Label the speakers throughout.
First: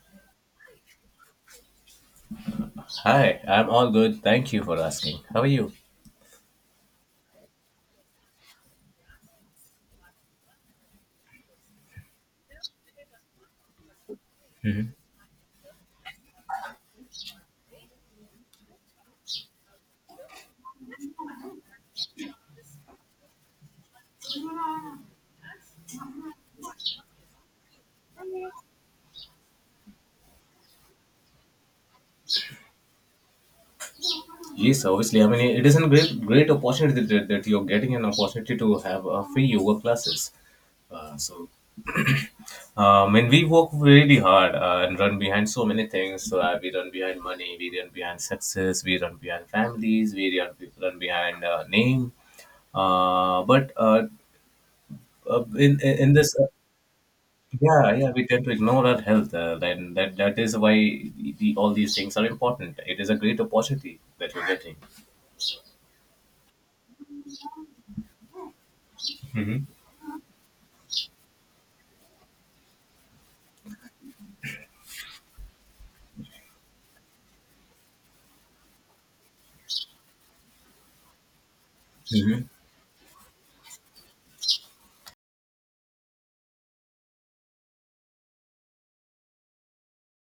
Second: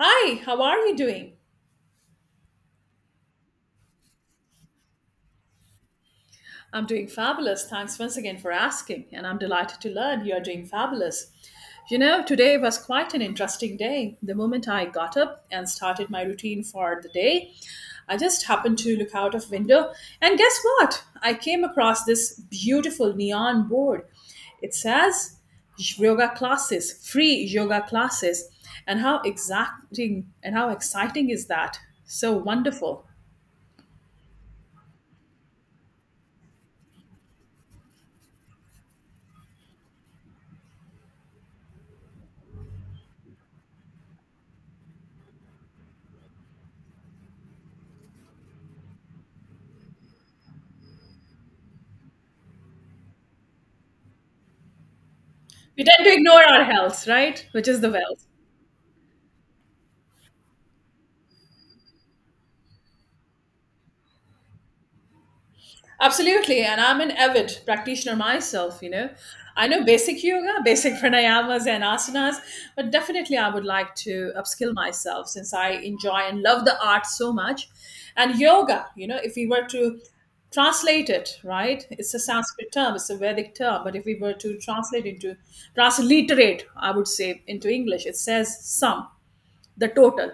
Speaker 1: Hi, how are you doing?
Speaker 2: Hi, I'm all good. Thank you for asking. How are you?
Speaker 1: I'm doing fabulous. Thanks once again for asking, and I'm delighted to learn you are doing fabulous. You know, today was quite an interesting day. The moment I
Speaker 2: Mhm.
Speaker 1: got up and started my routine for the day, I just happened to look out of window, and guess what? I came across this beautiful neon board. It says yoga classes, free yoga classes, and how exacting and how exciting is that? So wonderful.
Speaker 2: Yes, obviously. I mean, it is a great, great opportunity that you're getting an opportunity to have free yoga classes. Uh, so, and we work really hard and run behind so many things. So, we run behind money, we run behind success, we run behind families, run behind name. But
Speaker 1: We tend
Speaker 2: in
Speaker 1: to
Speaker 2: this
Speaker 1: ignore our health, right? Which is the
Speaker 2: Yeah, yeah,
Speaker 1: wealth.
Speaker 2: we tend to ignore our health, and that is why all these things are important. It is a great opportunity that you're getting.
Speaker 1: Absolutely. And I'm an avid practitioner myself.
Speaker 2: Hmm.
Speaker 1: I know basic yoga, basic pranayamas and asanas, but definitely I would like to upskill myself since I enjoy and love the art so much. And yoga, if we were to translate it, right? It's a
Speaker 2: Hmm.
Speaker 1: Sanskrit term, it's a Vedic term, but if we were to translate into transliterate, I would say into English, it says sum, the total.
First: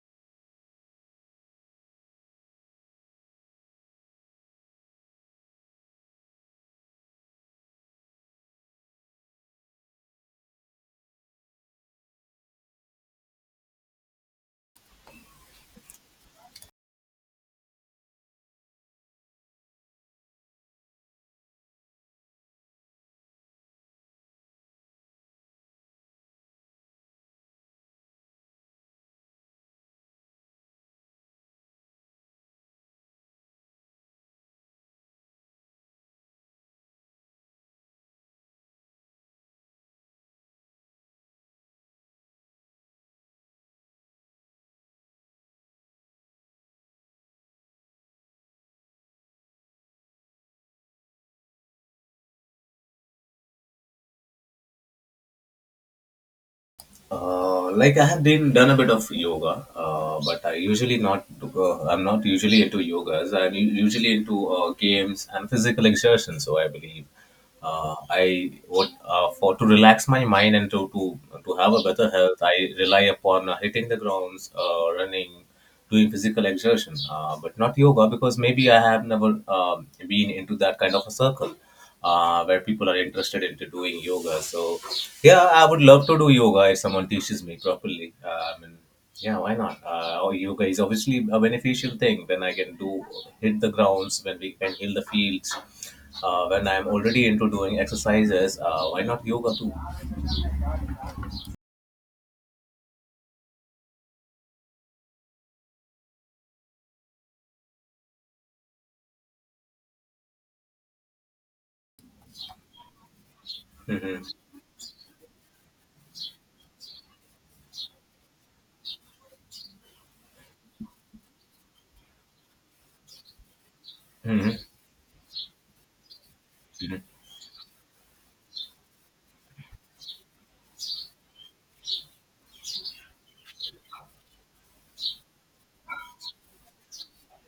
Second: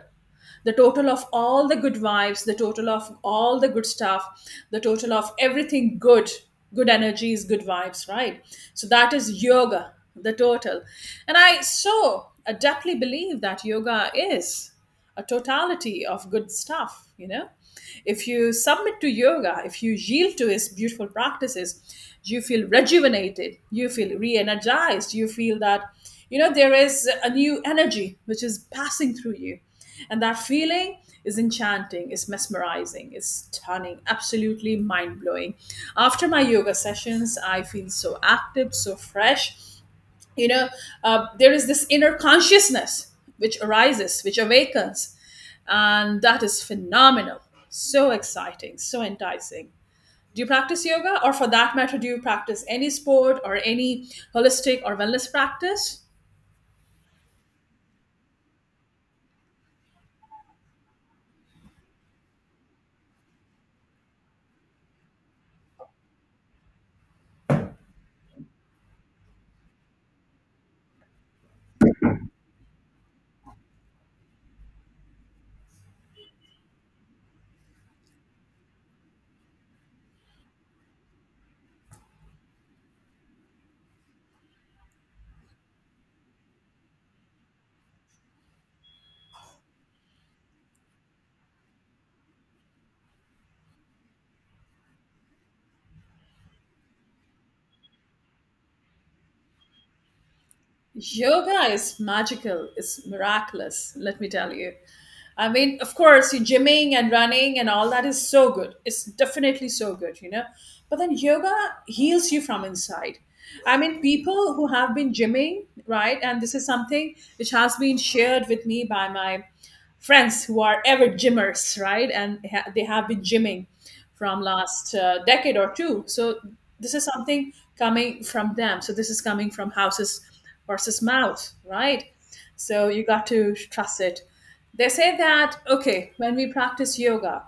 Speaker 1: The total of all the good vibes, the total of all the good stuff, the total of everything good, good energies, good vibes, right? So that is yoga, the total. And I so adeptly believe that yoga is a totality of good stuff, you know? If you submit to yoga, if you yield to its beautiful practices, you feel rejuvenated, you feel re energized, you feel that you know there is a new energy which is passing through you, and that feeling is enchanting, is mesmerizing, is stunning, absolutely mind-blowing. After my yoga sessions I feel so active, so fresh you know there is this inner consciousness which arises, which awakens, and that is phenomenal, so exciting, so enticing. Do you practice yoga, or for that matter do you practice any sport or any holistic or wellness practice?
Speaker 2: Like I have been done a bit of yoga, but I usually not. I'm not usually into yogas. I'm usually into games and physical exertion. So I believe. I what For to relax my mind and to have a better health, I rely upon hitting the grounds, running, doing physical exertion, but not yoga because maybe I have never been into that kind of a circle. Where people are interested into doing yoga. So yeah, I would love to do yoga if someone teaches me properly. I mean, yeah, why not? Oh, Yoga is obviously a beneficial thing. When I can do hit the grounds, when we can heal the fields, when I'm already into doing exercises, why not yoga too?
Speaker 1: Yoga is magical. It's miraculous, let me tell you. I mean, of course, you gymming and running and all that is so good. It's definitely so good. But then yoga heals you from inside. I mean, people
Speaker 2: Mm-hmm.
Speaker 1: who have been gymming, right? And this is something which has been shared with me by my friends who are ever gymmers, right? And they have been gymming from
Speaker 2: Mm-hmm.
Speaker 1: last decade or two. So this is something coming from them. So this is coming from houses versus mouth, right? So you got to trust it. They say that okay, when we practice yoga,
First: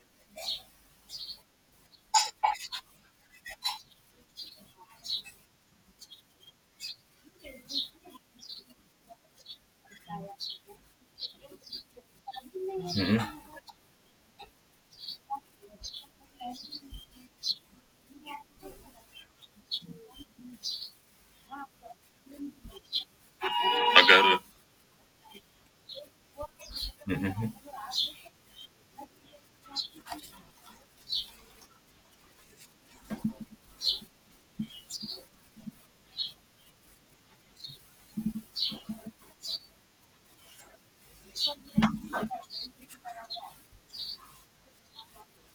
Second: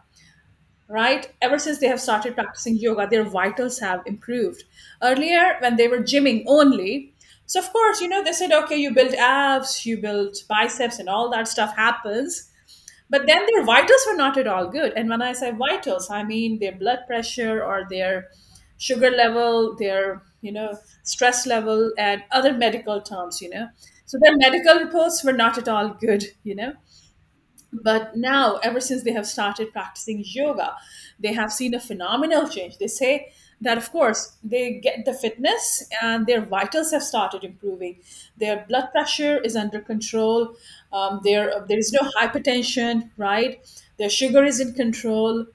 Speaker 1: right? Ever since they have started practicing yoga, their vitals have improved. Earlier, when they were gymming only, so of course, they said, okay, you build abs, you build biceps, and all that stuff happens.
Speaker 2: Mm-hmm.
Speaker 1: But
Speaker 2: Mm-hmm.
Speaker 1: then their vitals were not at all good. And when I say vitals, I mean their blood pressure or their sugar level, their stress level and other medical terms. So their medical reports were not at all good.
Speaker 2: Mm-hmm.
Speaker 1: But now, ever since they have started practicing yoga, they have seen a phenomenal change. They say that, of course, they get the fitness and their vitals have started improving. Their blood pressure is under control. There is no hypertension, right? Their sugar is in control.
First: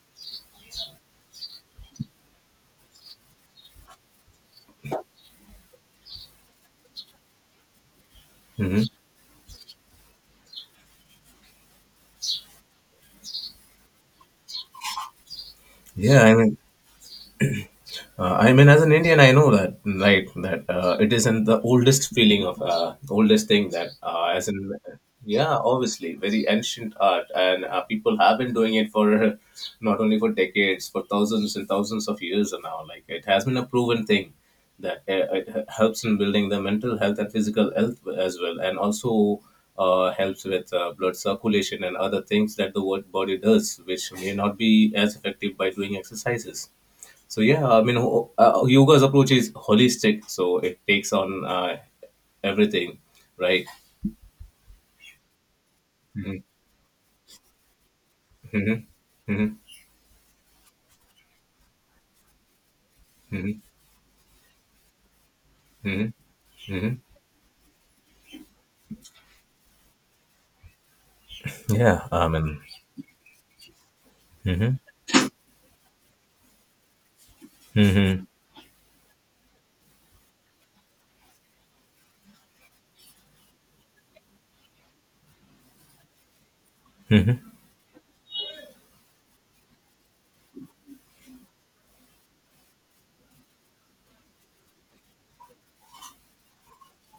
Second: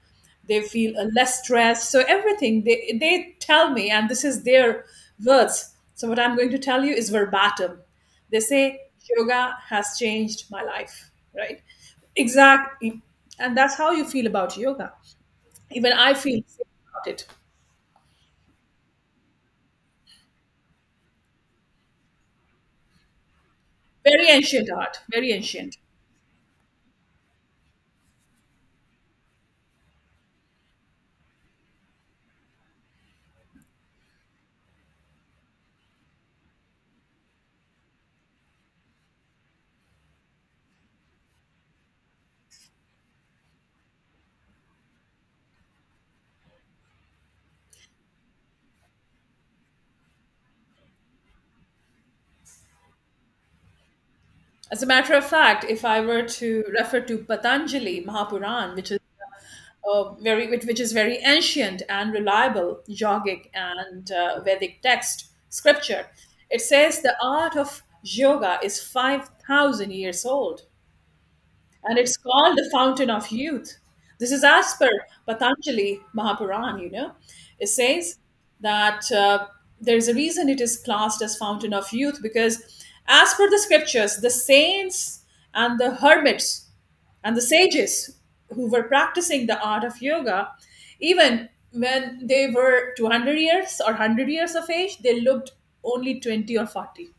Speaker 1: They feel less stressed. So, everything they tell me, and this is their words. So, what I'm going to tell you is verbatim. They
Speaker 2: Mm-hmm.
Speaker 1: say,
Speaker 2: Mm-hmm.
Speaker 1: "Yoga has changed my life," right? Exactly. And that's how you feel about yoga. Even I
Speaker 2: Yeah,
Speaker 1: feel the same about it.
Speaker 2: I mean, as an Indian, I know that, right? That it isn't the oldest feeling of oldest thing that,
Speaker 1: Very
Speaker 2: as
Speaker 1: ancient
Speaker 2: in,
Speaker 1: art, very
Speaker 2: yeah,
Speaker 1: ancient.
Speaker 2: obviously, very ancient art, and people have been doing it for not only for decades, for thousands and thousands of years now. Like it has been a proven thing that helps in building the mental health and physical health as well, and also helps with blood circulation and other things that the body does, which may not be as effective by doing exercises. So yeah, I mean, yoga's approach is holistic, so it takes on everything, right?
Speaker 1: As a matter of fact, if I were
Speaker 2: Mhm,
Speaker 1: to refer to Patanjali Mahapuran,
Speaker 2: mhm,
Speaker 1: which is
Speaker 2: mhm,
Speaker 1: which is very ancient and reliable yogic
Speaker 2: mhm,
Speaker 1: and Vedic text scripture,
Speaker 2: mhm,
Speaker 1: it says
Speaker 2: mhm.
Speaker 1: the art of yoga is 5,000 years old. And
Speaker 2: Yeah,
Speaker 1: it's
Speaker 2: I
Speaker 1: called
Speaker 2: mean,
Speaker 1: the fountain of youth. This is as
Speaker 2: mhm,
Speaker 1: per Patanjali Mahapuran. It says
Speaker 2: mhm.
Speaker 1: that there's a reason it is classed as fountain of youth, because as per the scriptures, the saints and the hermits and the sages who were practicing the art of yoga, even when they were 200 years or 100 years of age, they looked only 20 or 40.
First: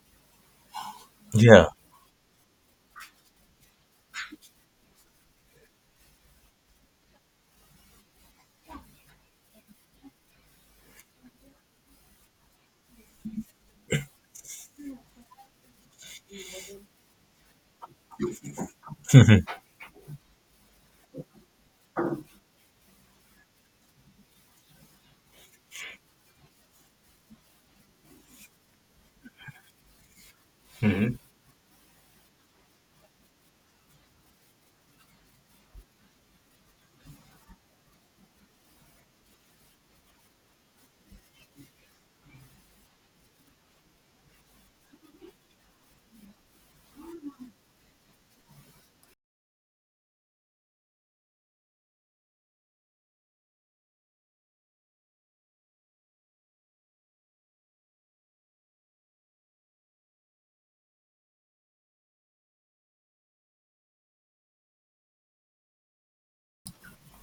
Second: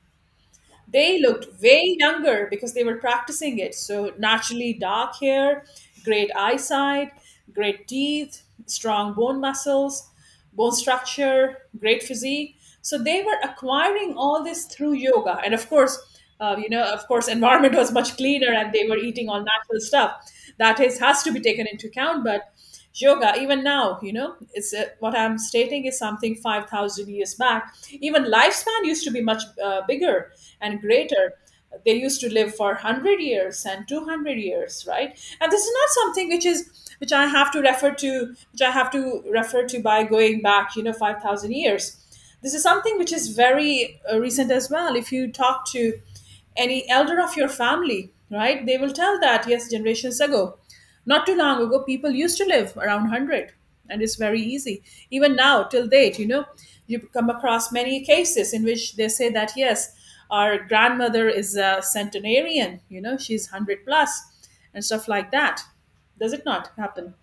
Speaker 1: They looked
Speaker 2: Yeah.
Speaker 1: way younger because they were practicing it. So, naturally, dark hair, great eyesight, great teeth, strong bone muscles, bone structure, great physique. So, they were acquiring all this through yoga. And of course, environment was much cleaner and they were eating all natural stuff. That is has to be taken into account. But yoga even now, it's what I'm stating is something 5,000 years back. Even lifespan used to be much bigger and greater. They used to live for 100 years and 200 years, right? And this is not something which is, which I have to refer to, which I have to refer to by going back, you know, 5,000 years. This is something which is very recent as well. If you talk to any elder of your family, right, they will tell that, yes, generations ago, not too long ago, people used to live around 100, and it's very easy. Even now, till date, you come across many cases in which they say that, yes, our grandmother is a centenarian, she's 100 plus and stuff like that. Does it not happen?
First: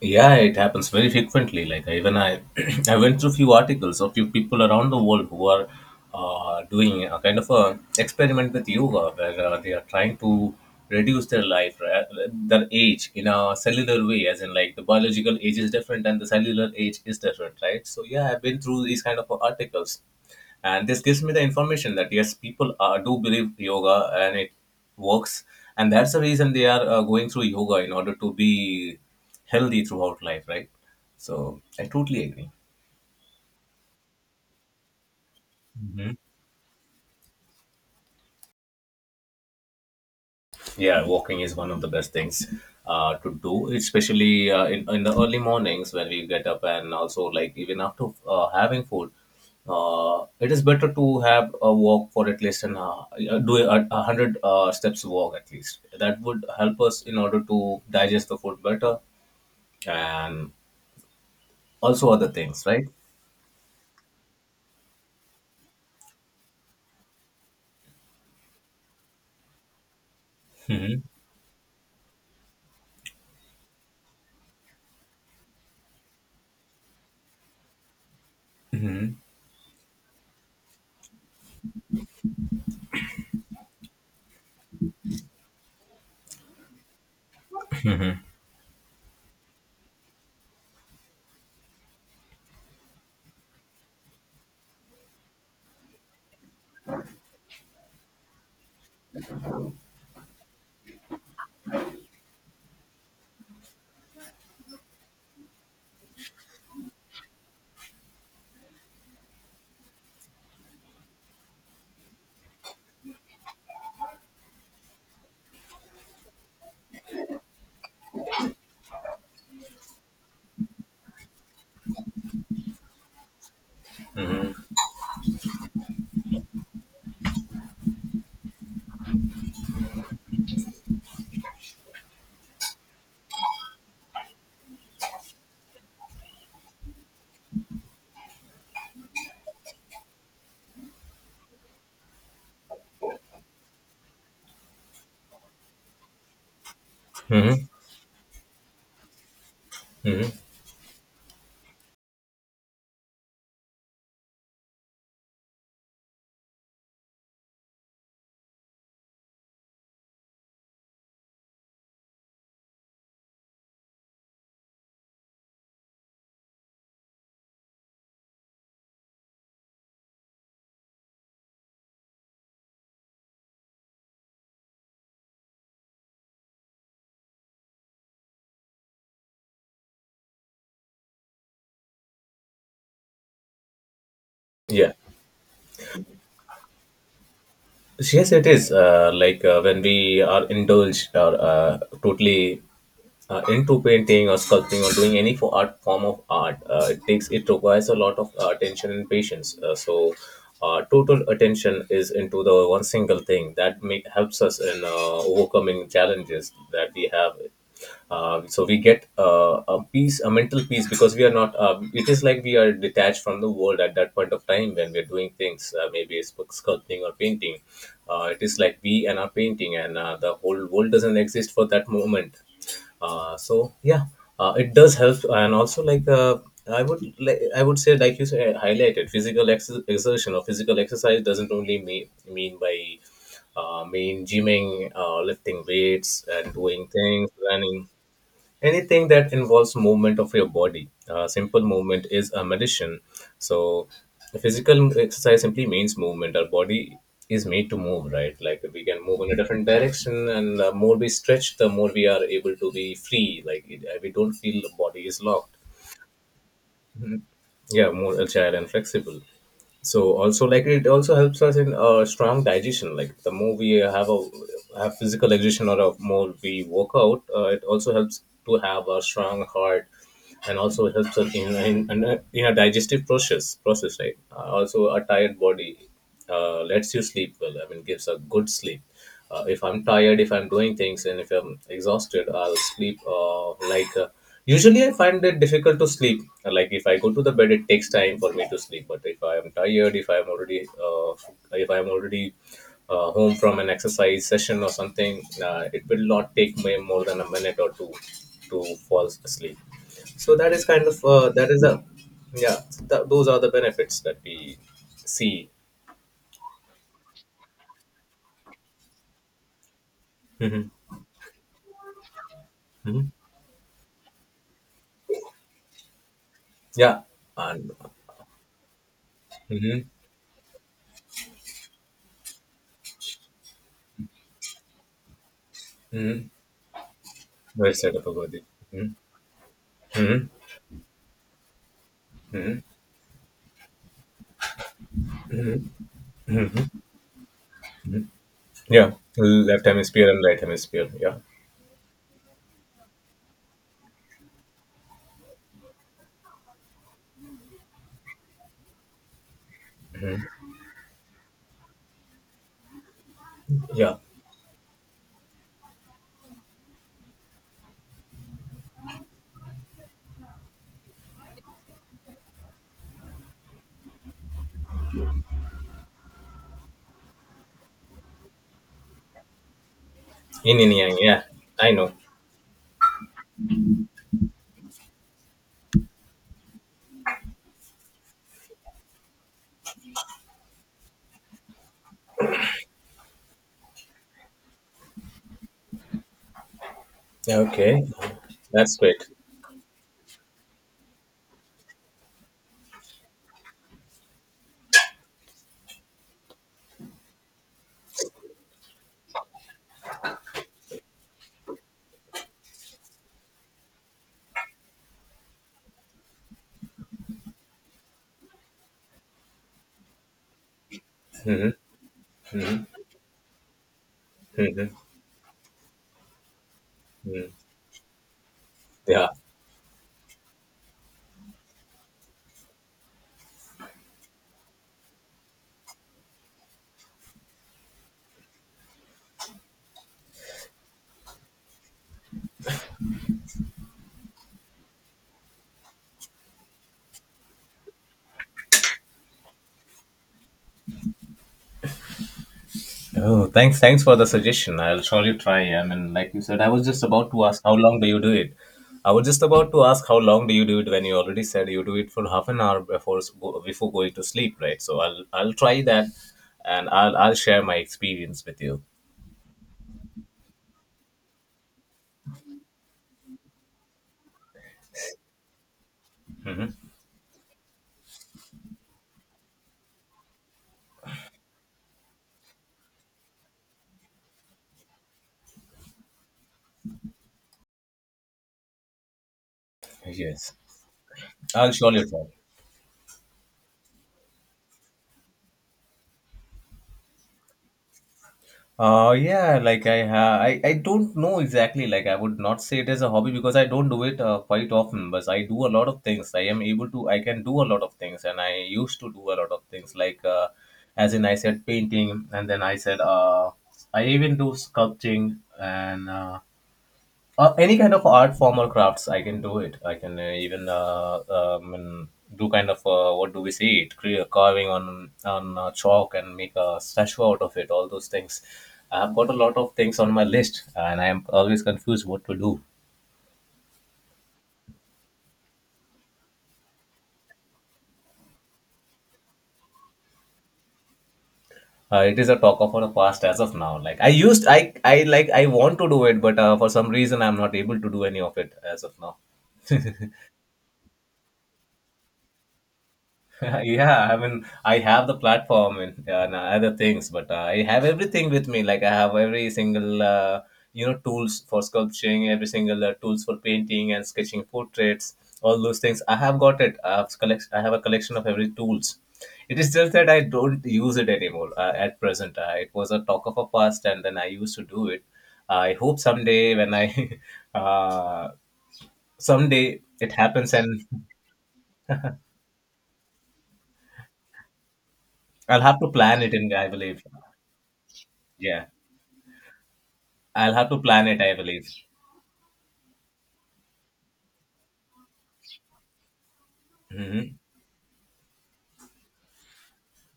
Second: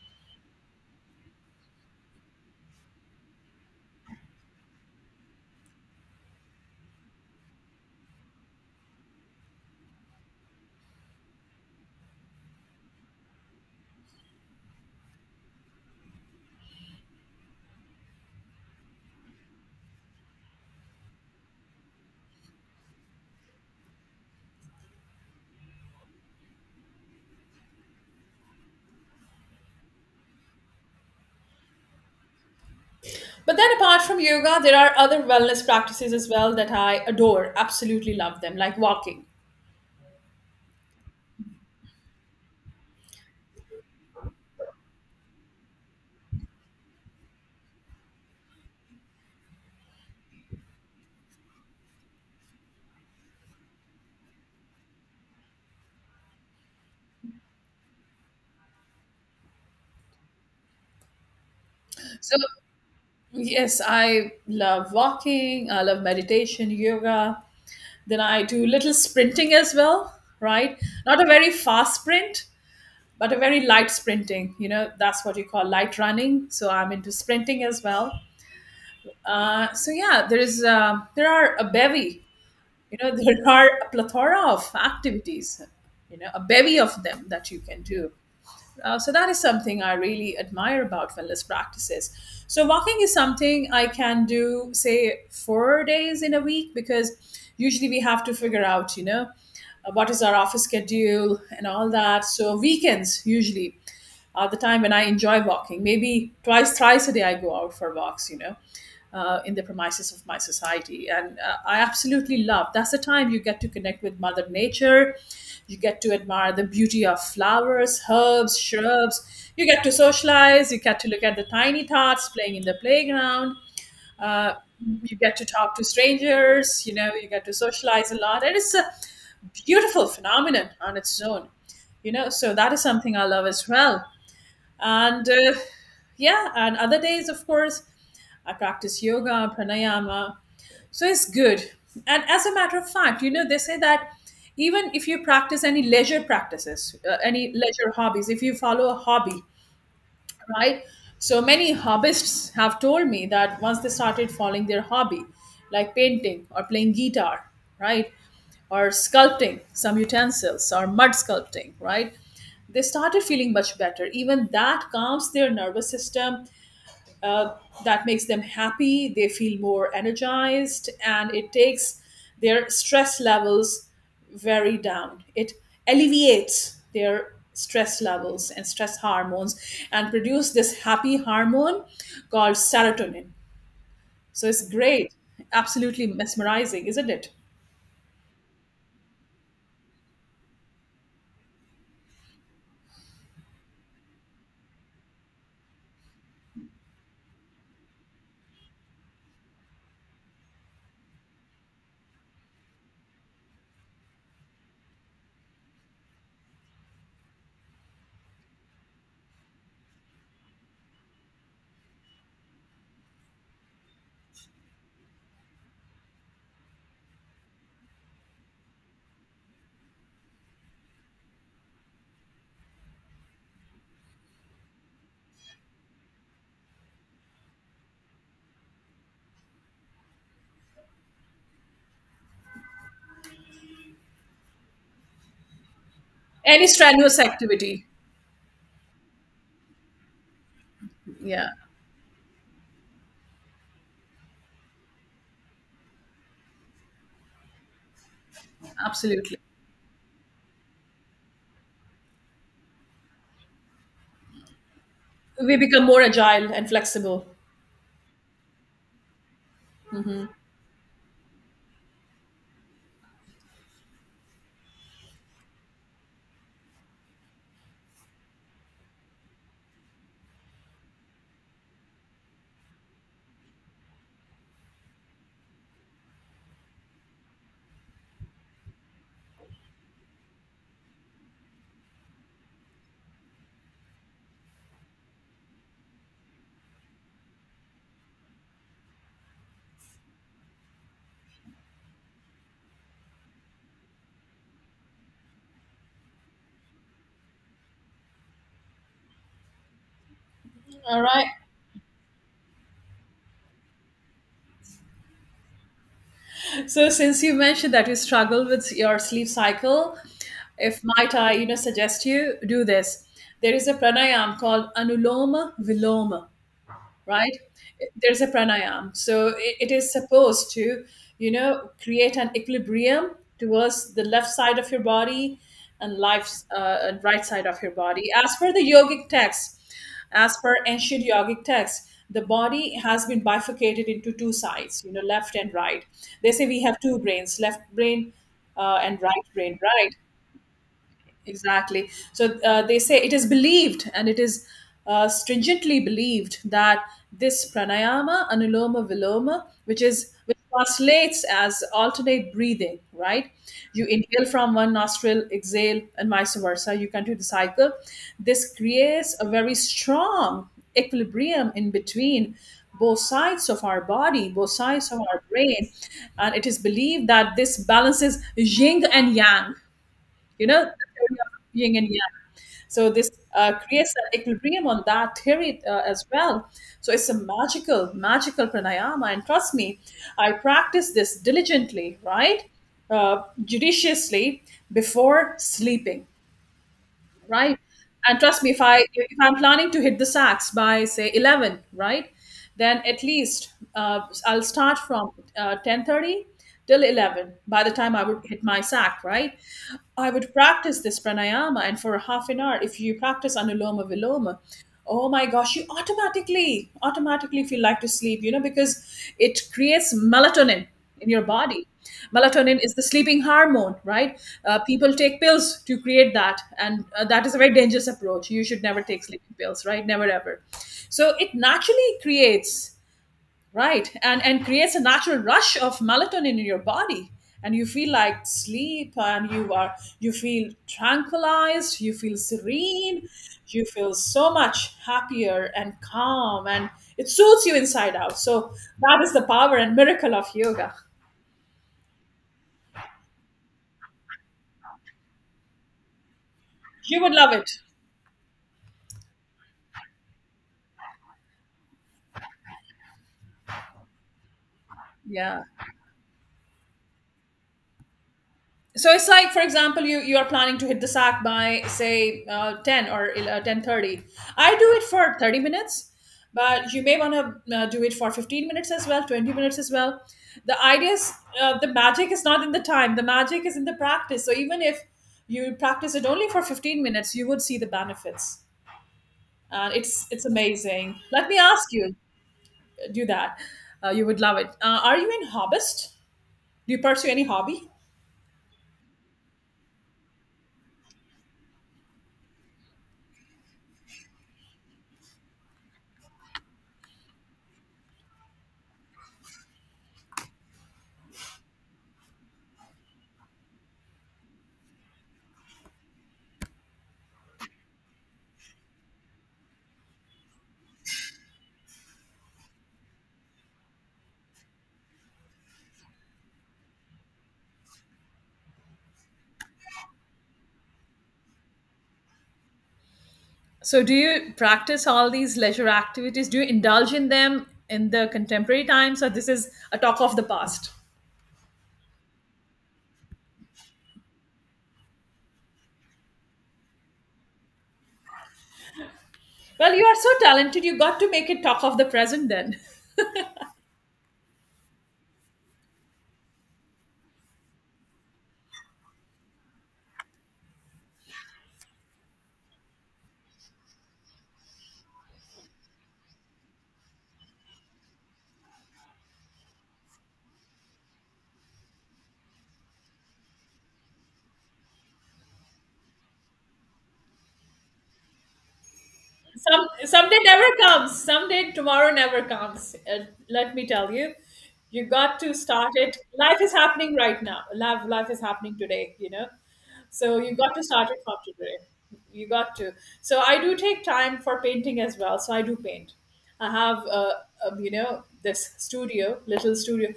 Speaker 2: Yeah, it happens very frequently. Like even I, I went through few articles of few people around the world who are doing a kind of a experiment with yoga, where they are trying to reduce their age in a cellular way, as in like the biological age is different and the cellular age is different, right? So yeah, I've been through these kind of articles, and this gives me the information that yes, people do believe yoga and it works, and that's the reason they are going through yoga in order to be healthy throughout life, right? So I totally agree.
Speaker 1: But then, apart from yoga, there are other wellness practices
Speaker 2: Mhm.
Speaker 1: as well that I adore, absolutely love them, like walking.
Speaker 2: Yeah, walking is one of the best things to do, especially in the early mornings when we get up, and also like even after having food. It is better to have a walk for at least an hour, 100 steps walk at least. That would help us in order to digest the food better and also other
Speaker 1: So,
Speaker 2: things, right?
Speaker 1: yes, I love walking, I love meditation, yoga. Then I do little sprinting as well, right? Not a very fast sprint, but a very light sprinting. You know, that's what you call light running. So, I'm into sprinting as well.
Speaker 2: Hmm.
Speaker 1: So yeah, there are a bevy, there are a plethora of activities, a bevy of them that you can do. So that is something I really admire about wellness practices. So walking is something I can do, say, 4 days in a week, because usually we have to figure out, what is our office schedule and all that. So weekends usually the time when I enjoy walking. Maybe twice, thrice a day, I go out for walks, in the premises of my society. And I absolutely love, that's the time you get to connect with Mother Nature. You get to admire the beauty of flowers, herbs, shrubs. You get to socialize. You get to look at the tiny tots playing in the playground. Uh, you get to talk to strangers. You get to socialize a lot. And it's a beautiful phenomenon on its own. So that is something I love as well. And yeah, and other days, of course, I practice yoga, pranayama. So it's good. And as a matter of fact, they say that even if you practice any leisure practices, any
Speaker 2: Hmm.
Speaker 1: leisure hobbies, if you follow a hobby,
Speaker 2: Hmm.
Speaker 1: right? So many hobbyists have told me that once they started following their hobby, like painting or playing guitar, right? Or sculpting some utensils or mud sculpting, right? They started feeling much better. Even that calms their nervous system uh, that makes them happy. They feel more energized, and it takes their stress levels very down. It alleviates their stress levels and stress hormones and produce this happy hormone called serotonin. So it's
Speaker 2: Yeah.
Speaker 1: great, absolutely mesmerizing, isn't it?
Speaker 2: Yes, it is. Like when we are indulged or totally into painting or sculpting or doing any for art form of art, it takes it requires a lot of attention and patience. Total attention is into the one single thing that make, helps us in overcoming challenges that we have. So we get a peace, a mental peace, because we are not it is like we are detached from the world at that point of time when we are doing things, maybe it's sculpting or painting. It is like we and our painting and the whole world doesn't exist for that moment. Yeah, it does help. And also like, I would say, like you said, highlighted physical exertion or physical exercise doesn't only mean by mean gymming, lifting weights and
Speaker 1: Any
Speaker 2: doing
Speaker 1: strenuous
Speaker 2: things,
Speaker 1: activity.
Speaker 2: running. Anything that involves movement of your body,
Speaker 1: Yeah,
Speaker 2: simple movement is a medicine. So physical exercise simply means movement. Our body is made to move, right? Like we can move in a
Speaker 1: absolutely.
Speaker 2: different direction, and the more we stretch, the more we are able to be free. Like it, we don't feel the body is locked.
Speaker 1: We become more agile and flexible.
Speaker 2: Yeah, more agile and flexible. So also like, it also helps us in strong digestion. Like the more we have a have physical exertion, or a more we work out, it also helps to have a strong heart, and also helps us in a digestive process, right? Uh, also a tired body lets you sleep well, I mean gives a good sleep. Uh, if I'm tired, if I'm doing things and if I'm exhausted, I'll sleep, usually I find it difficult to sleep. Like if I go to the bed it takes time for me to sleep, but if I am tired, if I am already uh, if i am already home from an exercise session or something, it will not take me more than a minute or two to fall asleep. So that is kind
Speaker 1: All
Speaker 2: of
Speaker 1: right.
Speaker 2: that is a yeah, those are the benefits that we see.
Speaker 1: So since you mentioned that you struggle with your sleep cycle,
Speaker 2: Hmm.
Speaker 1: if might I suggest you do this.
Speaker 2: Hmm.
Speaker 1: There is a pranayam called Anuloma Viloma,
Speaker 2: Yeah.
Speaker 1: right?
Speaker 2: And
Speaker 1: There's a pranayam, so it
Speaker 2: hmm,
Speaker 1: is supposed to create an equilibrium towards the left side of your body and
Speaker 2: hmm,
Speaker 1: life's uh, and right side of your
Speaker 2: well said,
Speaker 1: body as
Speaker 2: Apagodi.
Speaker 1: per the
Speaker 2: Hmm.
Speaker 1: yogic text.
Speaker 2: Hmm.
Speaker 1: As per ancient yogic text, the
Speaker 2: Hmm.
Speaker 1: body has been bifurcated into two sides, left and right. They say we have two brains, left brain uh,
Speaker 2: Yeah,
Speaker 1: and right brain,
Speaker 2: left
Speaker 1: right?
Speaker 2: hemisphere and right hemisphere. Yeah.
Speaker 1: Exactly. So they say it is believed, and it is stringently believed, that this pranayama, anuloma viloma, which translates as alternate breathing, right? You
Speaker 2: Yeah,
Speaker 1: inhale from one nostril, exhale, and vice versa. You continue the cycle. This creates a very strong equilibrium in between both sides of our body, both sides of our brain. And it is believed that this balances yin and yang you
Speaker 2: in
Speaker 1: know, the
Speaker 2: and yang.
Speaker 1: theory
Speaker 2: Yeah,
Speaker 1: of
Speaker 2: I
Speaker 1: yin and
Speaker 2: know.
Speaker 1: yang. So this creates an equilibrium on that theory as well. So it's a magical, magical pranayama. And trust me, I practice this diligently, right? Judiciously, before sleeping,
Speaker 2: Yeah,
Speaker 1: right?
Speaker 2: okay.
Speaker 1: And trust me, if
Speaker 2: That's
Speaker 1: I
Speaker 2: great.
Speaker 1: if I'm planning to hit the sacks by say 11, right, then at least I'll start from 10:30 till 11. By the time I would hit my sack, right, I would practice this pranayama, and for a half an hour, if you practice anuloma viloma. Oh my gosh, you automatically, automatically feel like to sleep, because it creates melatonin, in your
Speaker 2: Hmm.
Speaker 1: body. Melatonin is the sleeping hormone, right?
Speaker 2: Hmm.
Speaker 1: People take pills to create that, and that
Speaker 2: Hmm.
Speaker 1: is a very dangerous approach. You should never take
Speaker 2: Yeah.
Speaker 1: sleeping pills, right? Never ever. So it naturally creates, right, and creates a natural rush of melatonin in your body, and you feel like sleep, and you feel tranquilized, you feel serene, you feel so much happier and calm, and it suits you inside out. So that is the power and miracle of yoga.
Speaker 2: Oh, thanks, thanks for the suggestion. I'll surely try. I mean, like you said, I was just
Speaker 1: You
Speaker 2: about
Speaker 1: would
Speaker 2: to
Speaker 1: love
Speaker 2: ask
Speaker 1: it.
Speaker 2: how long do you do it. I was just about to ask how long do you do it when you already said you do it for half an hour before before going to sleep, right? So I'll
Speaker 1: Yeah.
Speaker 2: try that, and I'll share my experience with you.
Speaker 1: So it's like, for example, you are planning to hit the sack by say ten or 10:30. I do it for 30 minutes, but you may want to do it for 15 minutes as well, 20 minutes as well. The idea is the magic is not in the time. The magic is in the practice. So even if you practice it only for 15 minutes, you would see the benefits. It's
Speaker 2: Yes,
Speaker 1: amazing. Let me
Speaker 2: I'll
Speaker 1: ask
Speaker 2: surely
Speaker 1: you,
Speaker 2: try.
Speaker 1: do that. You would love it. Are you in hobbyist? Do you pursue any hobby?
Speaker 2: Yeah, like I don't know exactly. Like I would not say it as a hobby because I don't do it quite often. But I do a lot of things. I am able to. I can do a lot of things, and I used to do a lot of things. Like as in I said painting, and then I said I even do sculpting, and any kind of art form or crafts I can do it. I can even and do kind of what do we say, it create a carving on chalk and make a statue out of it, all those things. I have got a lot of things on my list, and I am always confused what to do.
Speaker 1: So, do you practice all these leisure activities? Do you indulge in them in the contemporary times, or this is a talk of the past?
Speaker 2: Uh, it is a talk of the past as of now. Like I used I Like I want to do it, but for some reason I'm not able to do any of it as of now.
Speaker 1: Well, you are so talented, you got to make it talk of the present then.
Speaker 2: Yeah, I mean, I have the platform and other things, but I have everything with me. Like I have every single, you know, tools for sculpturing, every single tools for painting and sketching portraits, all those things. I have got it. I have a collection of every tools. It is just that I don't use it anymore at present. It was a talk of a past, and then I used to do it. I hope someday when I, uh, someday
Speaker 1: Some
Speaker 2: it
Speaker 1: someday
Speaker 2: happens,
Speaker 1: never
Speaker 2: and
Speaker 1: comes. Someday tomorrow never comes. Let me tell you, you got to
Speaker 2: I'll have
Speaker 1: start
Speaker 2: to
Speaker 1: it.
Speaker 2: plan it. And
Speaker 1: Life
Speaker 2: I
Speaker 1: is
Speaker 2: believe,
Speaker 1: happening right now. Life is
Speaker 2: yeah.
Speaker 1: happening today. You know, so
Speaker 2: I'll
Speaker 1: you
Speaker 2: have
Speaker 1: got
Speaker 2: to
Speaker 1: to
Speaker 2: plan
Speaker 1: start it
Speaker 2: it, I
Speaker 1: from
Speaker 2: believe.
Speaker 1: today. You got to. So I do take time for painting as well. So I do paint. I have
Speaker 2: Hmm.
Speaker 1: you know this studio, little studio.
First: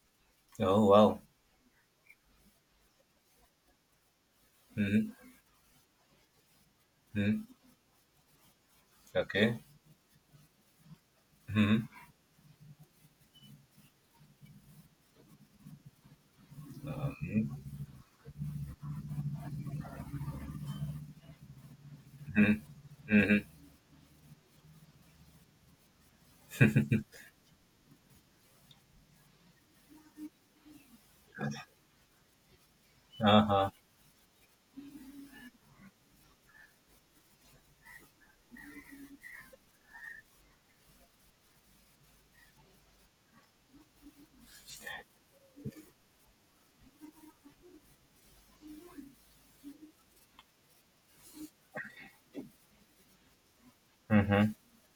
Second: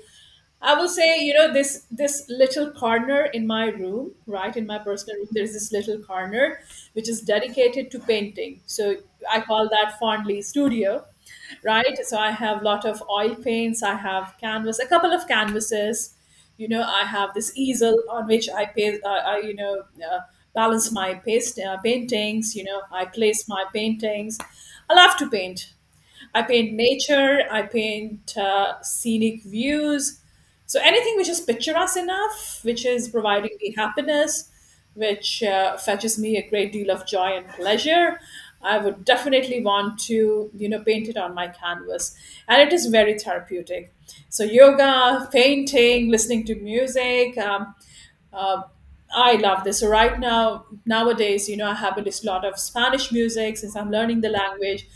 Speaker 1: I will
Speaker 2: Oh
Speaker 1: say,
Speaker 2: wow.
Speaker 1: you know, this little corner in my room, right in my personal room,
Speaker 2: Mm-hmm.
Speaker 1: there's this little corner which is
Speaker 2: Mm-hmm.
Speaker 1: dedicated to painting. So I
Speaker 2: Okay.
Speaker 1: call that fondly studio,
Speaker 2: Mm-hmm.
Speaker 1: right? So I have a lot of oil paints. I have canvas, a couple of canvases. You know, I have this easel on which I pay, I you know uh, balance my paste paintings. You know, I
Speaker 2: Mm-hmm. Mm-hmm.
Speaker 1: place my paintings. I love to paint. I paint nature, I paint scenic views. So anything which is picturesque enough, which is providing
Speaker 2: Uh-huh.
Speaker 1: me happiness, which fetches me a great deal of joy and pleasure, I would definitely want to, you know, paint it on my canvas. And it is very therapeutic. So yoga, painting, listening to music, uh, I love this. So right now, nowadays, you know, I have a lot of Spanish music since I'm learning the
Speaker 2: Mm-hmm.
Speaker 1: language.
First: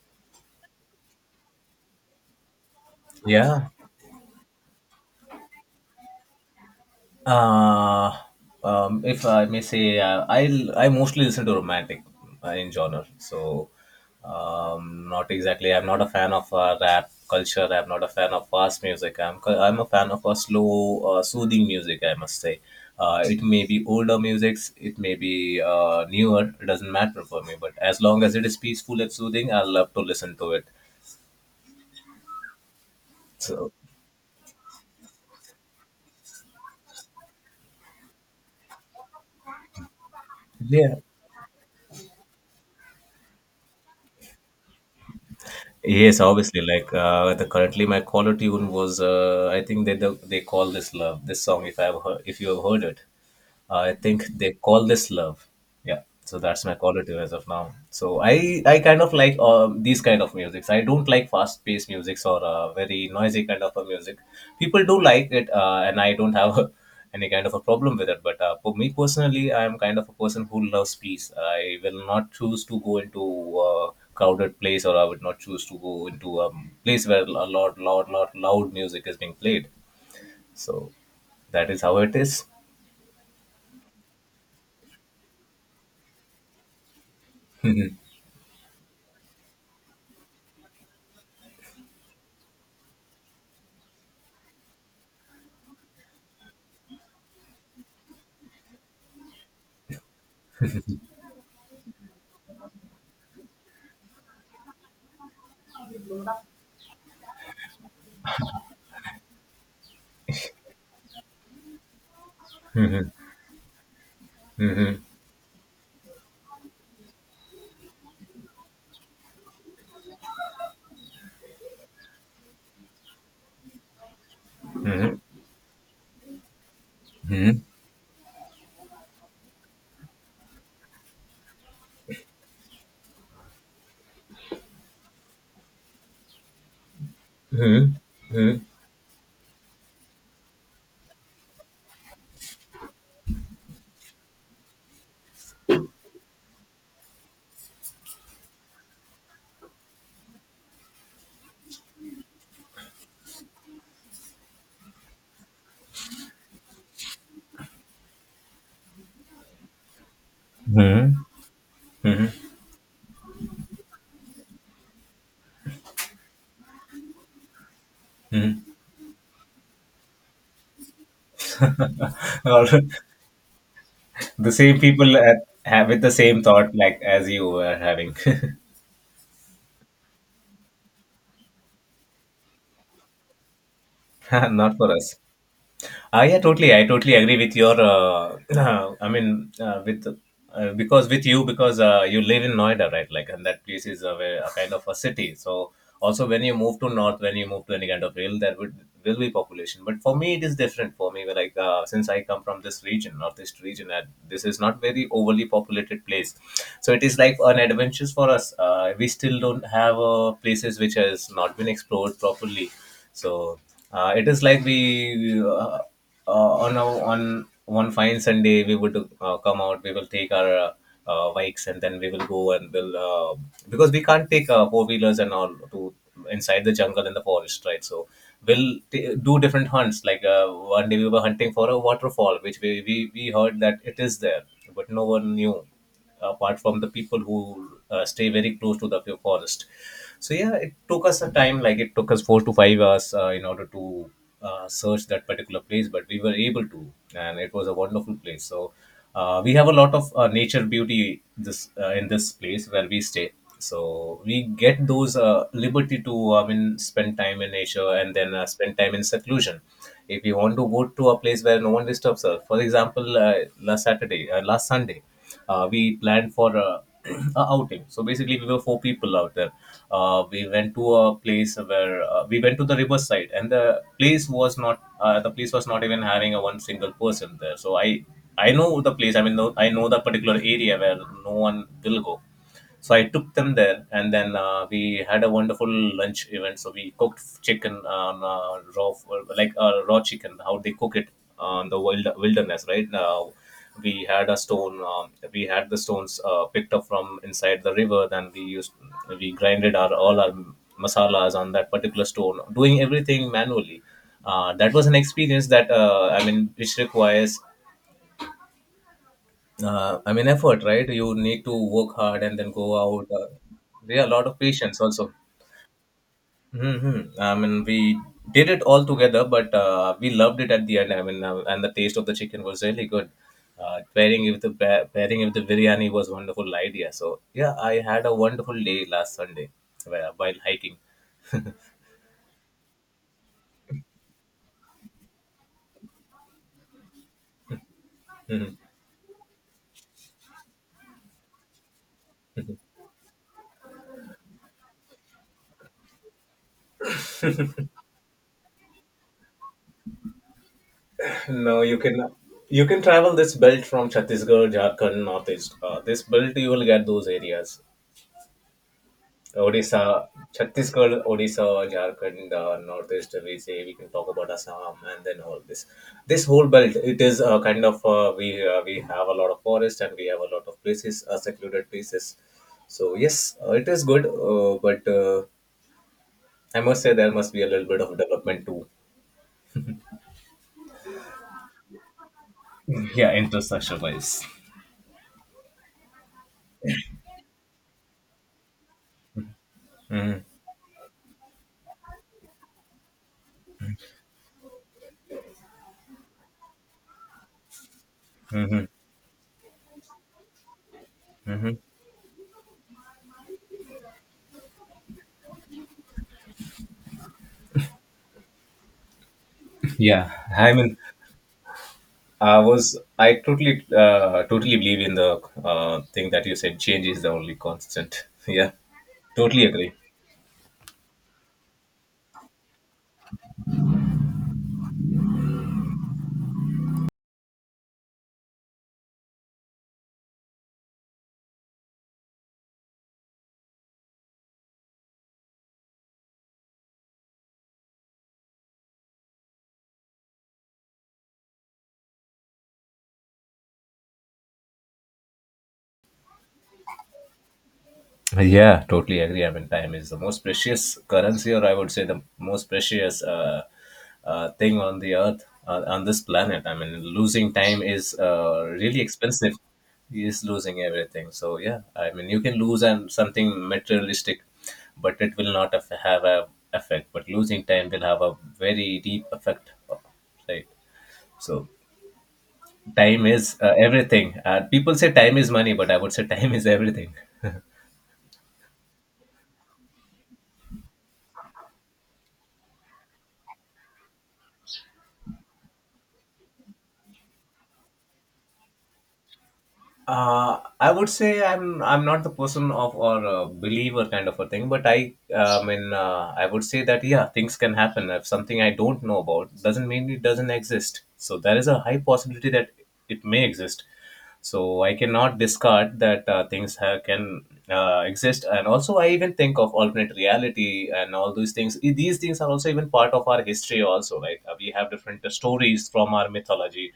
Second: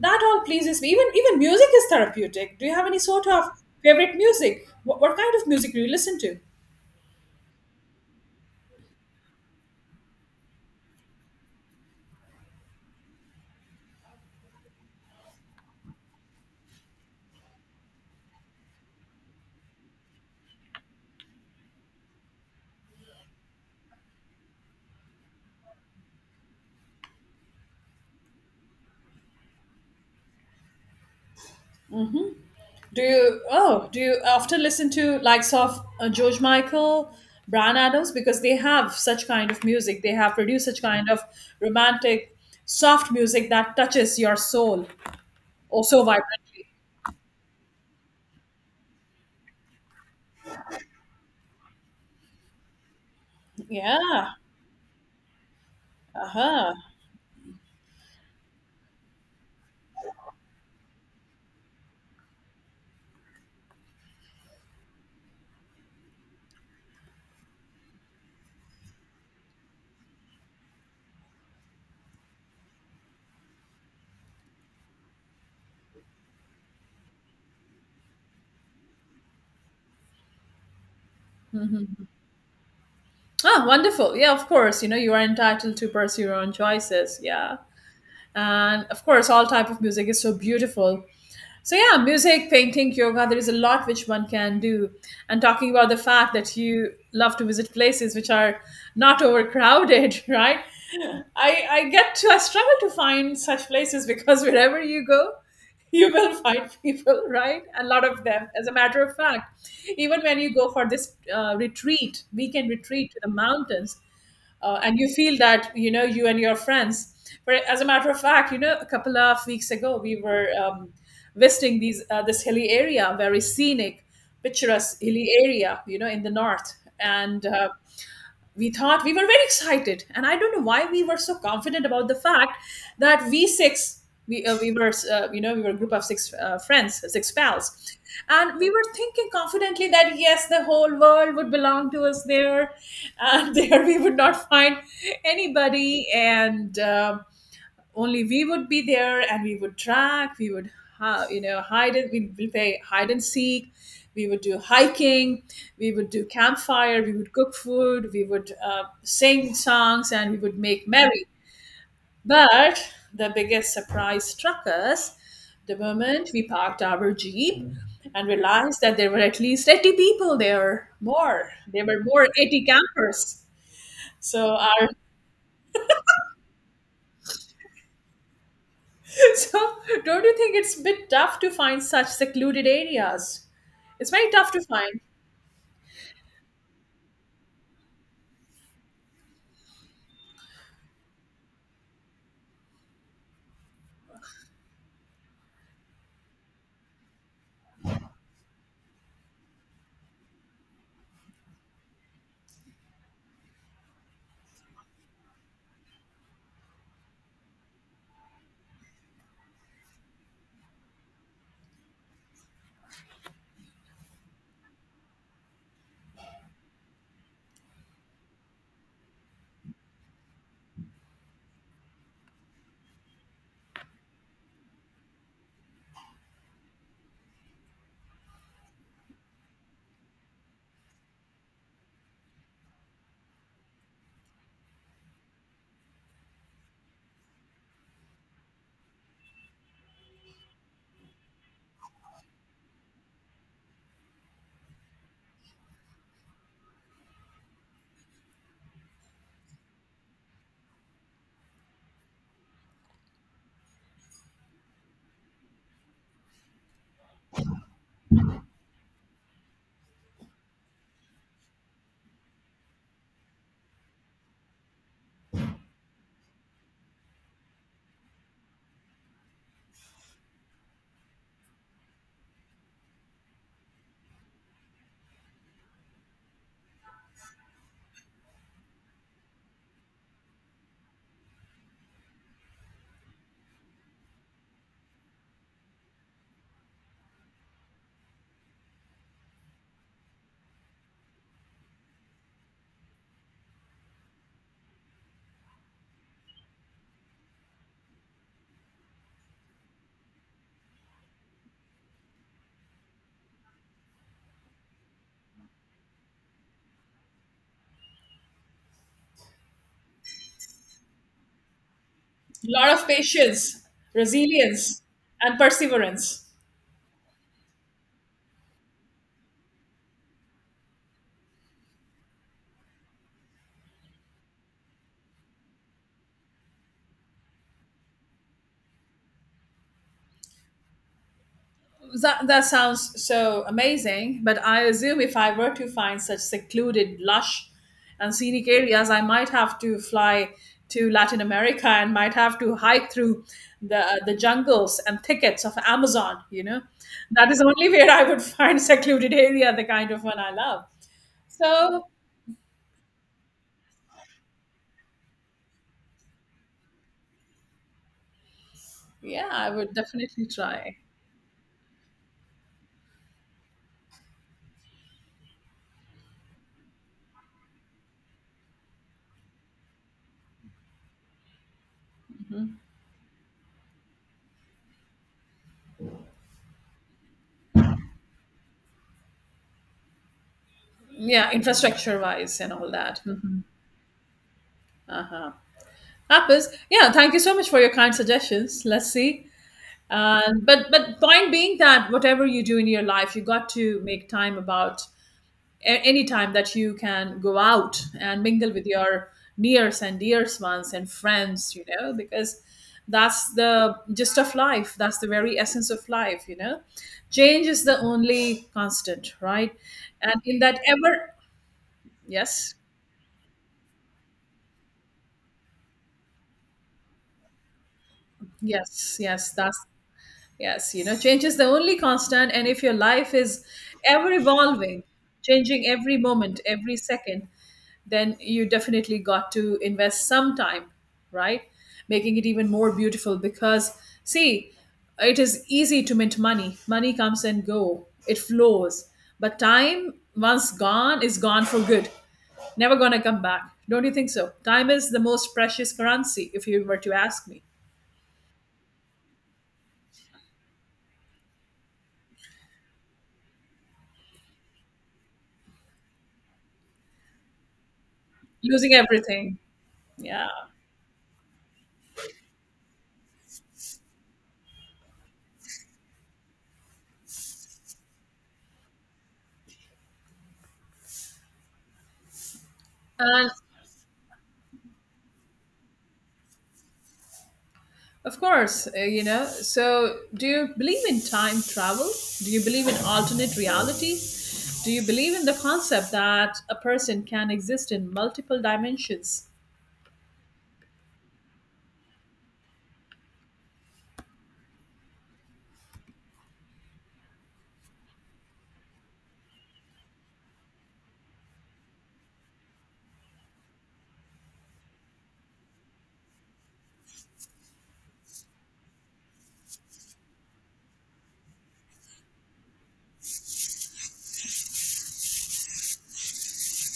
Speaker 1: That all pleases me. Even music is therapeutic. Do you have any sort of
Speaker 2: Yeah.
Speaker 1: favorite music? What kind of music do you listen to?
Speaker 2: Uh, if I may say, I mostly listen to romantic in genre. So, not exactly. I'm not a fan of rap culture. I'm not a fan of fast music. I'm a fan of a slow, soothing music, I must say. Uh, it may be older musics. It may be newer. It doesn't matter for me. But as long as it is peaceful and soothing, I love to listen to it.
Speaker 1: Do you
Speaker 2: So,
Speaker 1: oh do you often listen to likes of George Michael, Brian Adams because they have such kind of music. They have produced such
Speaker 2: yeah.
Speaker 1: kind of romantic, soft music that touches your soul oh so
Speaker 2: Yes, obviously.
Speaker 1: vibrantly.
Speaker 2: Like the currently, my caller tune was, I think they call this love. This song, if I've heard, if you have heard it. I think
Speaker 1: Yeah.
Speaker 2: they call this love. Yeah,
Speaker 1: Uh
Speaker 2: so that's
Speaker 1: huh.
Speaker 2: my call to as of now. So I kind of like these kind of musics. I don't like fast paced musics or very noisy kind of a music. People do like it, and I don't have any kind of a problem with it. But for me personally, I am kind of a person who loves peace. I will not choose to go into a crowded place, or I would not choose to go into a place where a lot, loud, loud, loud music is being played. So that is how it is.
Speaker 1: Ah, wonderful. Yeah, of course. You know, you are entitled to pursue your own choices. Yeah. And of course, all type of music is so beautiful. So yeah, music, painting, yoga, there is a lot which one can do. And talking about the fact that you love to visit places which are not overcrowded, right? I struggle to find such places because wherever you go, you will find people, right? A lot of them. As a matter of fact, even when you go for this retreat, weekend retreat to the mountains, and
Speaker 2: Mhm.
Speaker 1: you feel that you know you and your friends, but as a matter of fact, you know, a couple of weeks ago we were visiting these this hilly area, very scenic, picturesque
Speaker 2: Mhm.
Speaker 1: hilly area, you know, in the north, and
Speaker 2: Mhm.
Speaker 1: we thought we were very excited, and I don't know why we were so confident about the fact that we were you know, we were a group of 6 friends, six pals,
Speaker 2: Mhm.
Speaker 1: and
Speaker 2: Mhm.
Speaker 1: we were thinking confidently that yes, the whole world would belong to us there, and there we would not find anybody, and only we would be there, and we would track, we would you know, hide, and we would play hide and seek, we would do hiking, we would do campfire, we would cook food, we would sing songs, and we would make
Speaker 2: Hmm.
Speaker 1: merry,
Speaker 2: Mhm.
Speaker 1: but the biggest surprise struck us the moment we parked our jeep and
Speaker 2: Mhm.
Speaker 1: realized that there were at least 80 people there. More, there were more 80
Speaker 2: All right.
Speaker 1: campers, so
Speaker 2: The same
Speaker 1: our
Speaker 2: people have with the same thought like as you were having.
Speaker 1: so, don't you think it's a bit tough to find such secluded areas? It's very tough to
Speaker 2: Not for
Speaker 1: find.
Speaker 2: us. Yeah, totally. I totally agree with your. I mean, with Because with you because you live in Noida, right? Like, and that place is a, very- a kind of a city. So also, when you move to north, when you move to any kind of hill, there would will be population. But for me, it is different. For me, like since I come from this region, northeast region, and this is not very overly populated place, so it is like an adventure for us. We still don't have places which has not been explored properly so it is like we on a, on one fine Sunday we would come out. We will take our bikes and then we will go and we'll because we can't take four wheelers and all to inside the jungle and the forest, right? So do different hunts. Like one day we were hunting for a waterfall, which we heard that it is there, but no one knew apart from the people who stay very close to the forest. So yeah, it took us a time, like it took us 4 to 5 hours in order to search that particular place, but we were able to, and it was a wonderful place. So we have a lot of nature beauty this in this place where we stay. So we get those liberty to, I mean, spend time in nature and then spend time in seclusion. If you want to go to a place where no one disturbs us, for example, last Saturday, last Sunday, we planned for a, a outing. So basically, we were four people out there. We went to a place where we went to the riverside, and the place was not even hiring a one single person there. So I know the place. I mean, no, I know the particular area where no one will go. So I took them there, and then we had a wonderful lunch event. So we cooked chicken, raw, like raw chicken, how they cook it on the wild wilderness, right? Now we had a stone, we had the stones picked up from inside the river. We grinded our all our masalas on that particular stone, doing everything manually. That was an experience that I mean, which requires I mean, effort, right? You need to work hard and
Speaker 1: A
Speaker 2: then go
Speaker 1: lot of
Speaker 2: out.
Speaker 1: patience,
Speaker 2: There are a lot of patience
Speaker 1: resilience,
Speaker 2: also.
Speaker 1: and perseverance.
Speaker 2: Mm-hmm. I mean, we did it all together, but we loved it at the end. I mean, and the taste of the chicken was really good. Pairing it with the biryani was wonderful idea. So yeah, I had a wonderful day last Sunday where- while hiking.
Speaker 1: That, that sounds so amazing, but I assume if I were to find such secluded, lush, and scenic
Speaker 2: Mhm.
Speaker 1: areas, I might have to fly to Latin America and might have to hike through the jungles and thickets of Amazon. You know, that is only where I would find secluded area, the kind of one I love.
Speaker 2: No,
Speaker 1: So
Speaker 2: you can travel this belt from Chhattisgarh, Jharkhand, Northeast. This belt you will get those areas.
Speaker 1: yeah, I would
Speaker 2: Odisha,
Speaker 1: definitely try.
Speaker 2: Chhattisgarh, Odisha, Jharkhand, Northeast, we say we can talk about Assam and then all this. This whole belt, it is kind of we have a lot of forest and we have a lot of places, secluded places. So yes, it is good, but I must say there must be a little bit of development too.
Speaker 1: Yeah, infrastructure wise and all that.
Speaker 2: Yeah,
Speaker 1: Hmm.
Speaker 2: infrastructure wise.
Speaker 1: Happens. Yeah, thank you so much for your kind suggestions. Let's see.
Speaker 2: Mm-hmm.
Speaker 1: But point being that whatever you do in your life, you got to make time about any time that you can go out and mingle
Speaker 2: Mm-hmm.
Speaker 1: with your nears and dears ones and friends.
Speaker 2: Mm-hmm.
Speaker 1: You know, because that's the gist of life. That's the very essence of life. You know, change is the only constant, right?
Speaker 2: Yeah.
Speaker 1: And in
Speaker 2: I
Speaker 1: that
Speaker 2: mean,
Speaker 1: ever
Speaker 2: I
Speaker 1: yes.
Speaker 2: was I totally totally believe in the thing that you said. Change is the only constant. Yeah,
Speaker 1: Yes, yes,
Speaker 2: totally
Speaker 1: that's
Speaker 2: agree.
Speaker 1: yes. You know, change is the only constant, and if your life is ever evolving, changing every moment, every second, then you definitely got to invest some time, right? Making it even more beautiful because see, it is easy to mint money. Money comes and go, it flows, but time once gone is gone for good. Never gonna come back. Don't you think so? Time is the most precious currency, if you were to ask me.
Speaker 2: Yeah, totally agree. I mean, time is the most precious currency, or I would say the most precious thing on the earth, on this planet. I mean, losing time is
Speaker 1: Losing
Speaker 2: really expensive.
Speaker 1: everything.
Speaker 2: Is
Speaker 1: Yeah.
Speaker 2: losing everything. So yeah, I mean, you can lose and something materialistic, but it will not aff- have a effect. But losing time will have a very deep effect, right? So time
Speaker 1: And
Speaker 2: is everything. People say time is money, but I would say time is everything.
Speaker 1: of course, you know, so do you believe in time travel? Do you believe in alternate reality? Do you believe in the concept that a person can exist in multiple dimensions?
Speaker 2: I would say I'm not the person of or a believer kind of a thing, but I would say that yeah things can happen if something I don't know about doesn't mean it doesn't exist. So there is a high possibility that it may exist. So I cannot discard that can exist, and also I even think of alternate reality and all these things. I- These things are also even part of our history, also right? We have different stories from our mythology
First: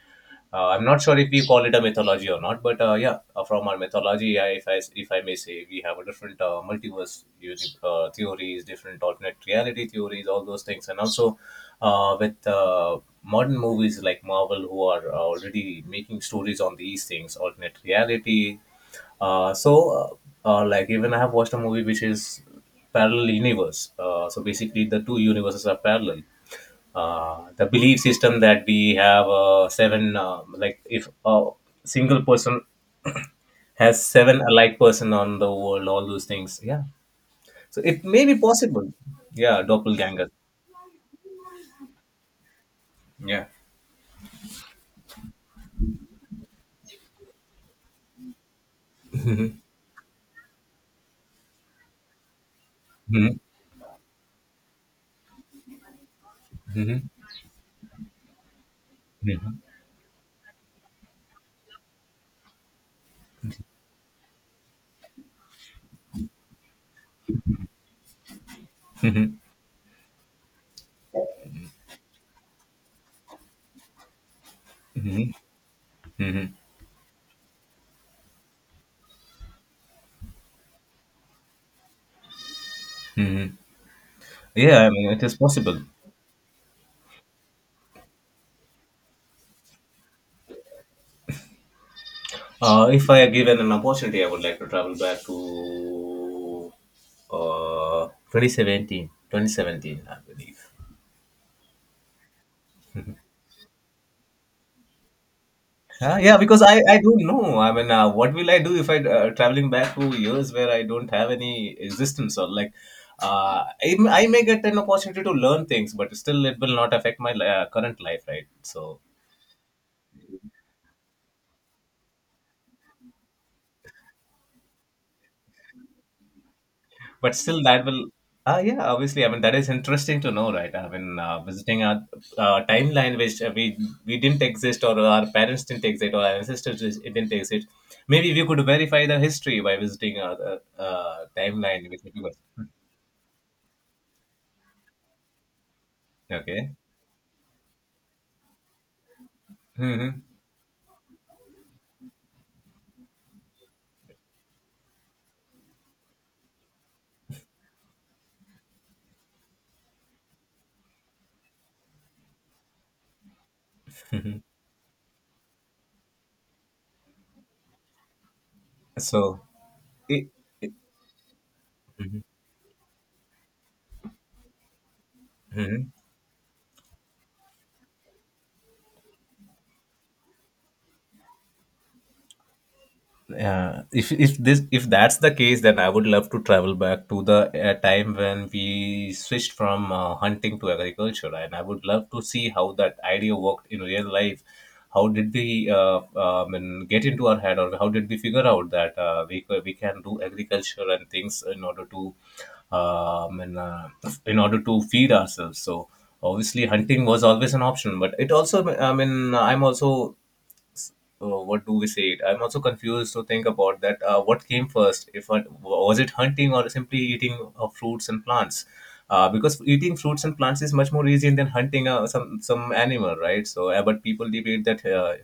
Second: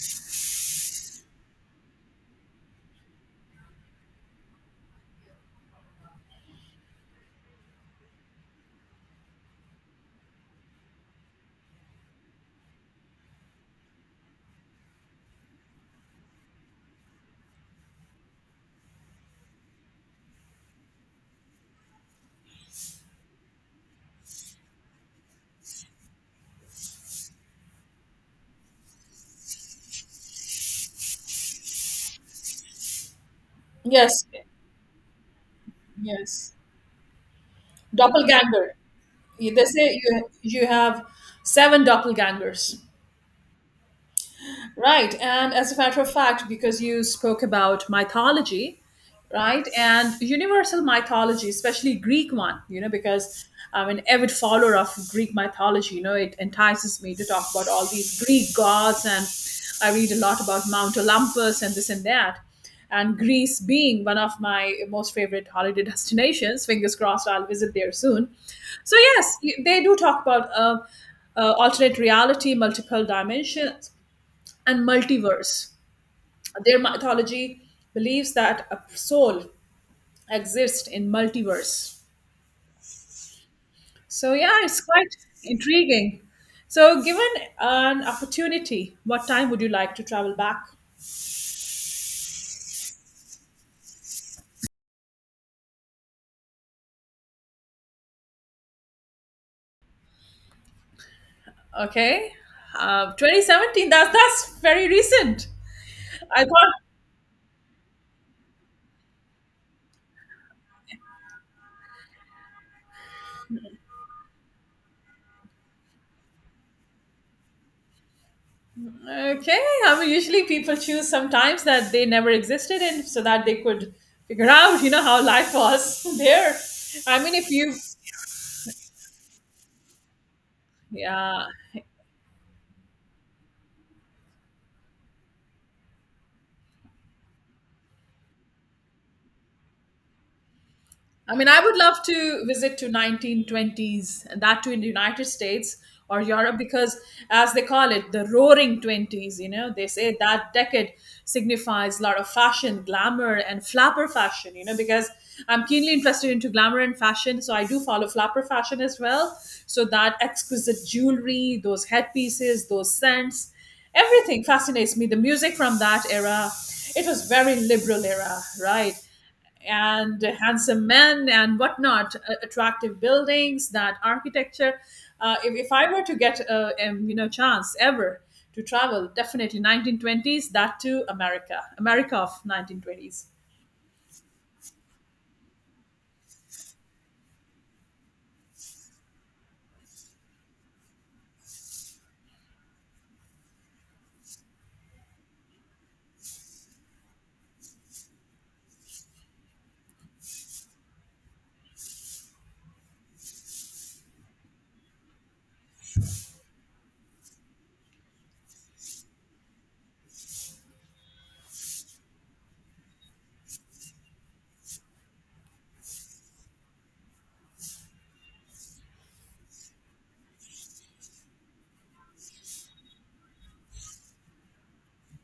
Speaker 2: I'm not sure if we call it a mythology or not, but from our mythology, I, if I if I may say, we have a different multiverse theories, different alternate reality theories, all those things, and also with modern movies like Marvel, who are already making stories on these things, alternate reality, like, even I have watched a movie which is parallel universe. So basically, the two universes are parallel the belief system that we have seven like if a single person has
Speaker 1: Yes,
Speaker 2: seven alike person on the world all those
Speaker 1: yes.
Speaker 2: things yeah so it may be
Speaker 1: Doppelganger.
Speaker 2: possible yeah
Speaker 1: They say
Speaker 2: doppelganger
Speaker 1: you have 7 doppelgangers.
Speaker 2: yeah.
Speaker 1: Right. And as a matter of fact, because you spoke about mythology,
Speaker 2: Mhm.
Speaker 1: right? And universal mythology, especially Greek one, you know,
Speaker 2: Mhm.
Speaker 1: because I'm an avid follower of Greek mythology. You know, it entices
Speaker 2: Mhm.
Speaker 1: me to talk about all these Greek gods. And I read a lot about Mount Olympus and this and that. And Greece being one of my most favorite holiday destinations. Fingers crossed, I'll visit there soon. So, yes,
Speaker 2: Mhm.
Speaker 1: they do talk about. Alternate reality, multiple dimensions, and
Speaker 2: Mhm.
Speaker 1: multiverse.
Speaker 2: Mhm.
Speaker 1: Their mythology believes that a soul exists in multiverse.
Speaker 2: Mhm.
Speaker 1: So yeah, it's
Speaker 2: Yeah, I mean
Speaker 1: quite
Speaker 2: it is possible.
Speaker 1: intriguing. So given an opportunity, what time would you like to travel back?
Speaker 2: If I are given an opportunity I would like to travel back to uh, 2017 I believe.
Speaker 1: Okay, 2017. That's very recent.
Speaker 2: Huh? Yeah,
Speaker 1: I
Speaker 2: because
Speaker 1: thought
Speaker 2: I don't know. I mean, what will I do if I traveling back to years where I don't have any existence or like, I may get an opportunity to learn things, but still it will not affect my current life, right? So,
Speaker 1: okay. I mean, usually people choose sometimes that they never existed in, so that they could figure out, you know, how life was there. I mean,
Speaker 2: but
Speaker 1: if
Speaker 2: still
Speaker 1: you,
Speaker 2: that will, yeah, obviously. I mean, that is interesting to know, right? I mean,
Speaker 1: yeah,
Speaker 2: visiting a timeline which we didn't exist or our parents didn't exist or our ancestors didn't exist. Maybe we could verify the history by visiting a,
Speaker 1: I mean, I would
Speaker 2: timeline
Speaker 1: love
Speaker 2: with people.
Speaker 1: to visit to 1920s, and that too in the United States or Europe,
Speaker 2: Okay.
Speaker 1: because as they call it, the roaring 20s, you know, they say
Speaker 2: Hmm.
Speaker 1: that decade signifies a lot of fashion, glamour, and flapper fashion, you know, because I'm keenly interested into glamour and fashion, so I do follow flapper fashion as well. So that exquisite jewelry, those headpieces, those scents, everything fascinates me. The music from that era, it was very liberal era, right?
Speaker 2: So
Speaker 1: And
Speaker 2: it.
Speaker 1: handsome men and whatnot, attractive buildings, that architecture. If
Speaker 2: Mhm.
Speaker 1: I were to get a you know, chance ever to travel, definitely 1920s, that too America, America of 1920s.
Speaker 2: Yeah, if this if that's the case, then I would love to travel back to the time when we switched from hunting to agriculture, and I would love to see how that idea worked in real life. How did we and get into our head, or how did we figure out that we can do agriculture and things in order to um, and, uh, in order to feed ourselves? So obviously, hunting was always an option, but it also I mean I'm also. Oh, what do we say? It? I'm also confused to think about that. What came first? If I was it hunting or simply eating fruits and plants? Because eating fruits and plants is much more easy than hunting some animal, right? So, but people debate that uh,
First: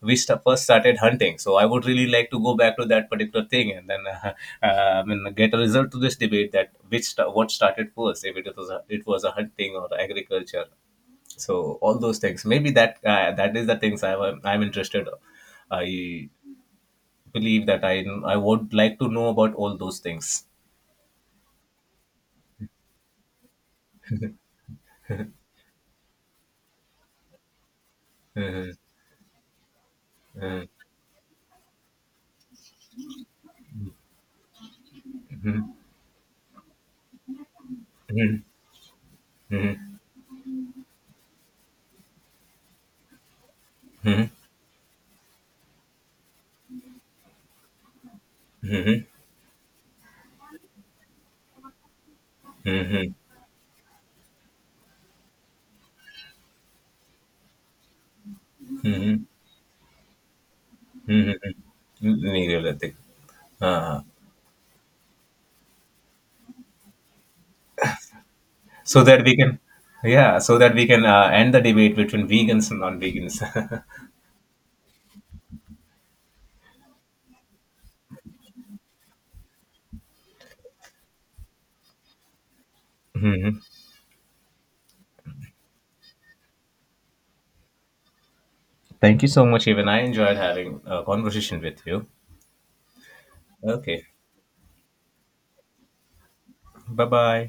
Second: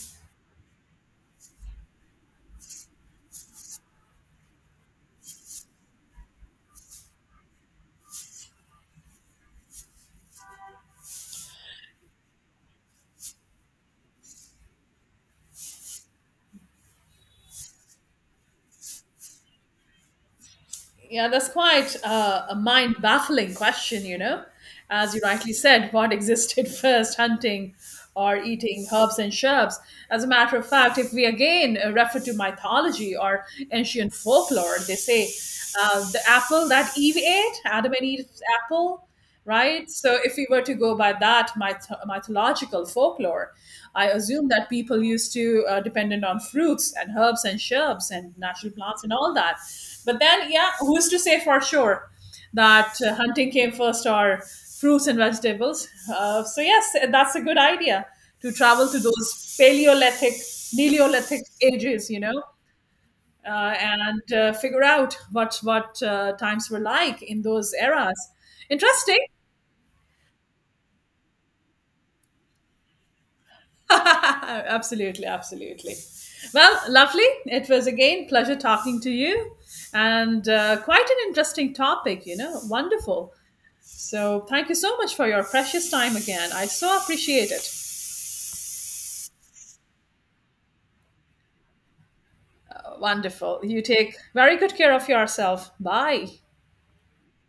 Speaker 2: we st- first started hunting. So, I would really like to go back to that particular thing and then I mean, get a result to this debate that what started first, if it was a, it was a hunting or agriculture so all those things maybe that that is the things I'm I'm interested I believe that I would like to know about all those things.
Speaker 1: Yeah, that's quite a mind baffling question, you know. As you rightly said, what existed first, hunting or
Speaker 2: Mhm,
Speaker 1: eating herbs and shrubs? As a matter of
Speaker 2: mhm,
Speaker 1: fact, if we again refer to mythology or ancient folklore, they say the apple that Eve ate, Adam and Eve's apple, right?
Speaker 2: mhm,
Speaker 1: So if we were to go by that mythological folklore, I assume that people used to dependent on fruits and herbs and shrubs and natural plants and all that. But then, yeah, who's to say for sure that
Speaker 2: mhm,
Speaker 1: hunting came first or fruits and vegetables? So yes, that's a good idea to travel to
Speaker 2: mhm,
Speaker 1: those Paleolithic,
Speaker 2: mhm,
Speaker 1: Neolithic ages, you
Speaker 2: mhm.
Speaker 1: know.
Speaker 2: Neolithic. Uh,
Speaker 1: And figure out what times were like in those eras.
Speaker 2: so that
Speaker 1: Interesting.
Speaker 2: we can yeah so that we can end the debate between vegans and non-vegans.
Speaker 1: Absolutely, absolutely. Well, lovely. It was again pleasure talking to you, and quite an interesting topic. You know, wonderful.
Speaker 2: Mhm.
Speaker 1: So thank you so much for your precious time again. I so appreciate it.
Speaker 2: Thank you so much, even I enjoyed having a conversation with you.
Speaker 1: Wonderful. You
Speaker 2: Okay,
Speaker 1: take very good care of yourself. Bye.
Speaker 2: bye bye.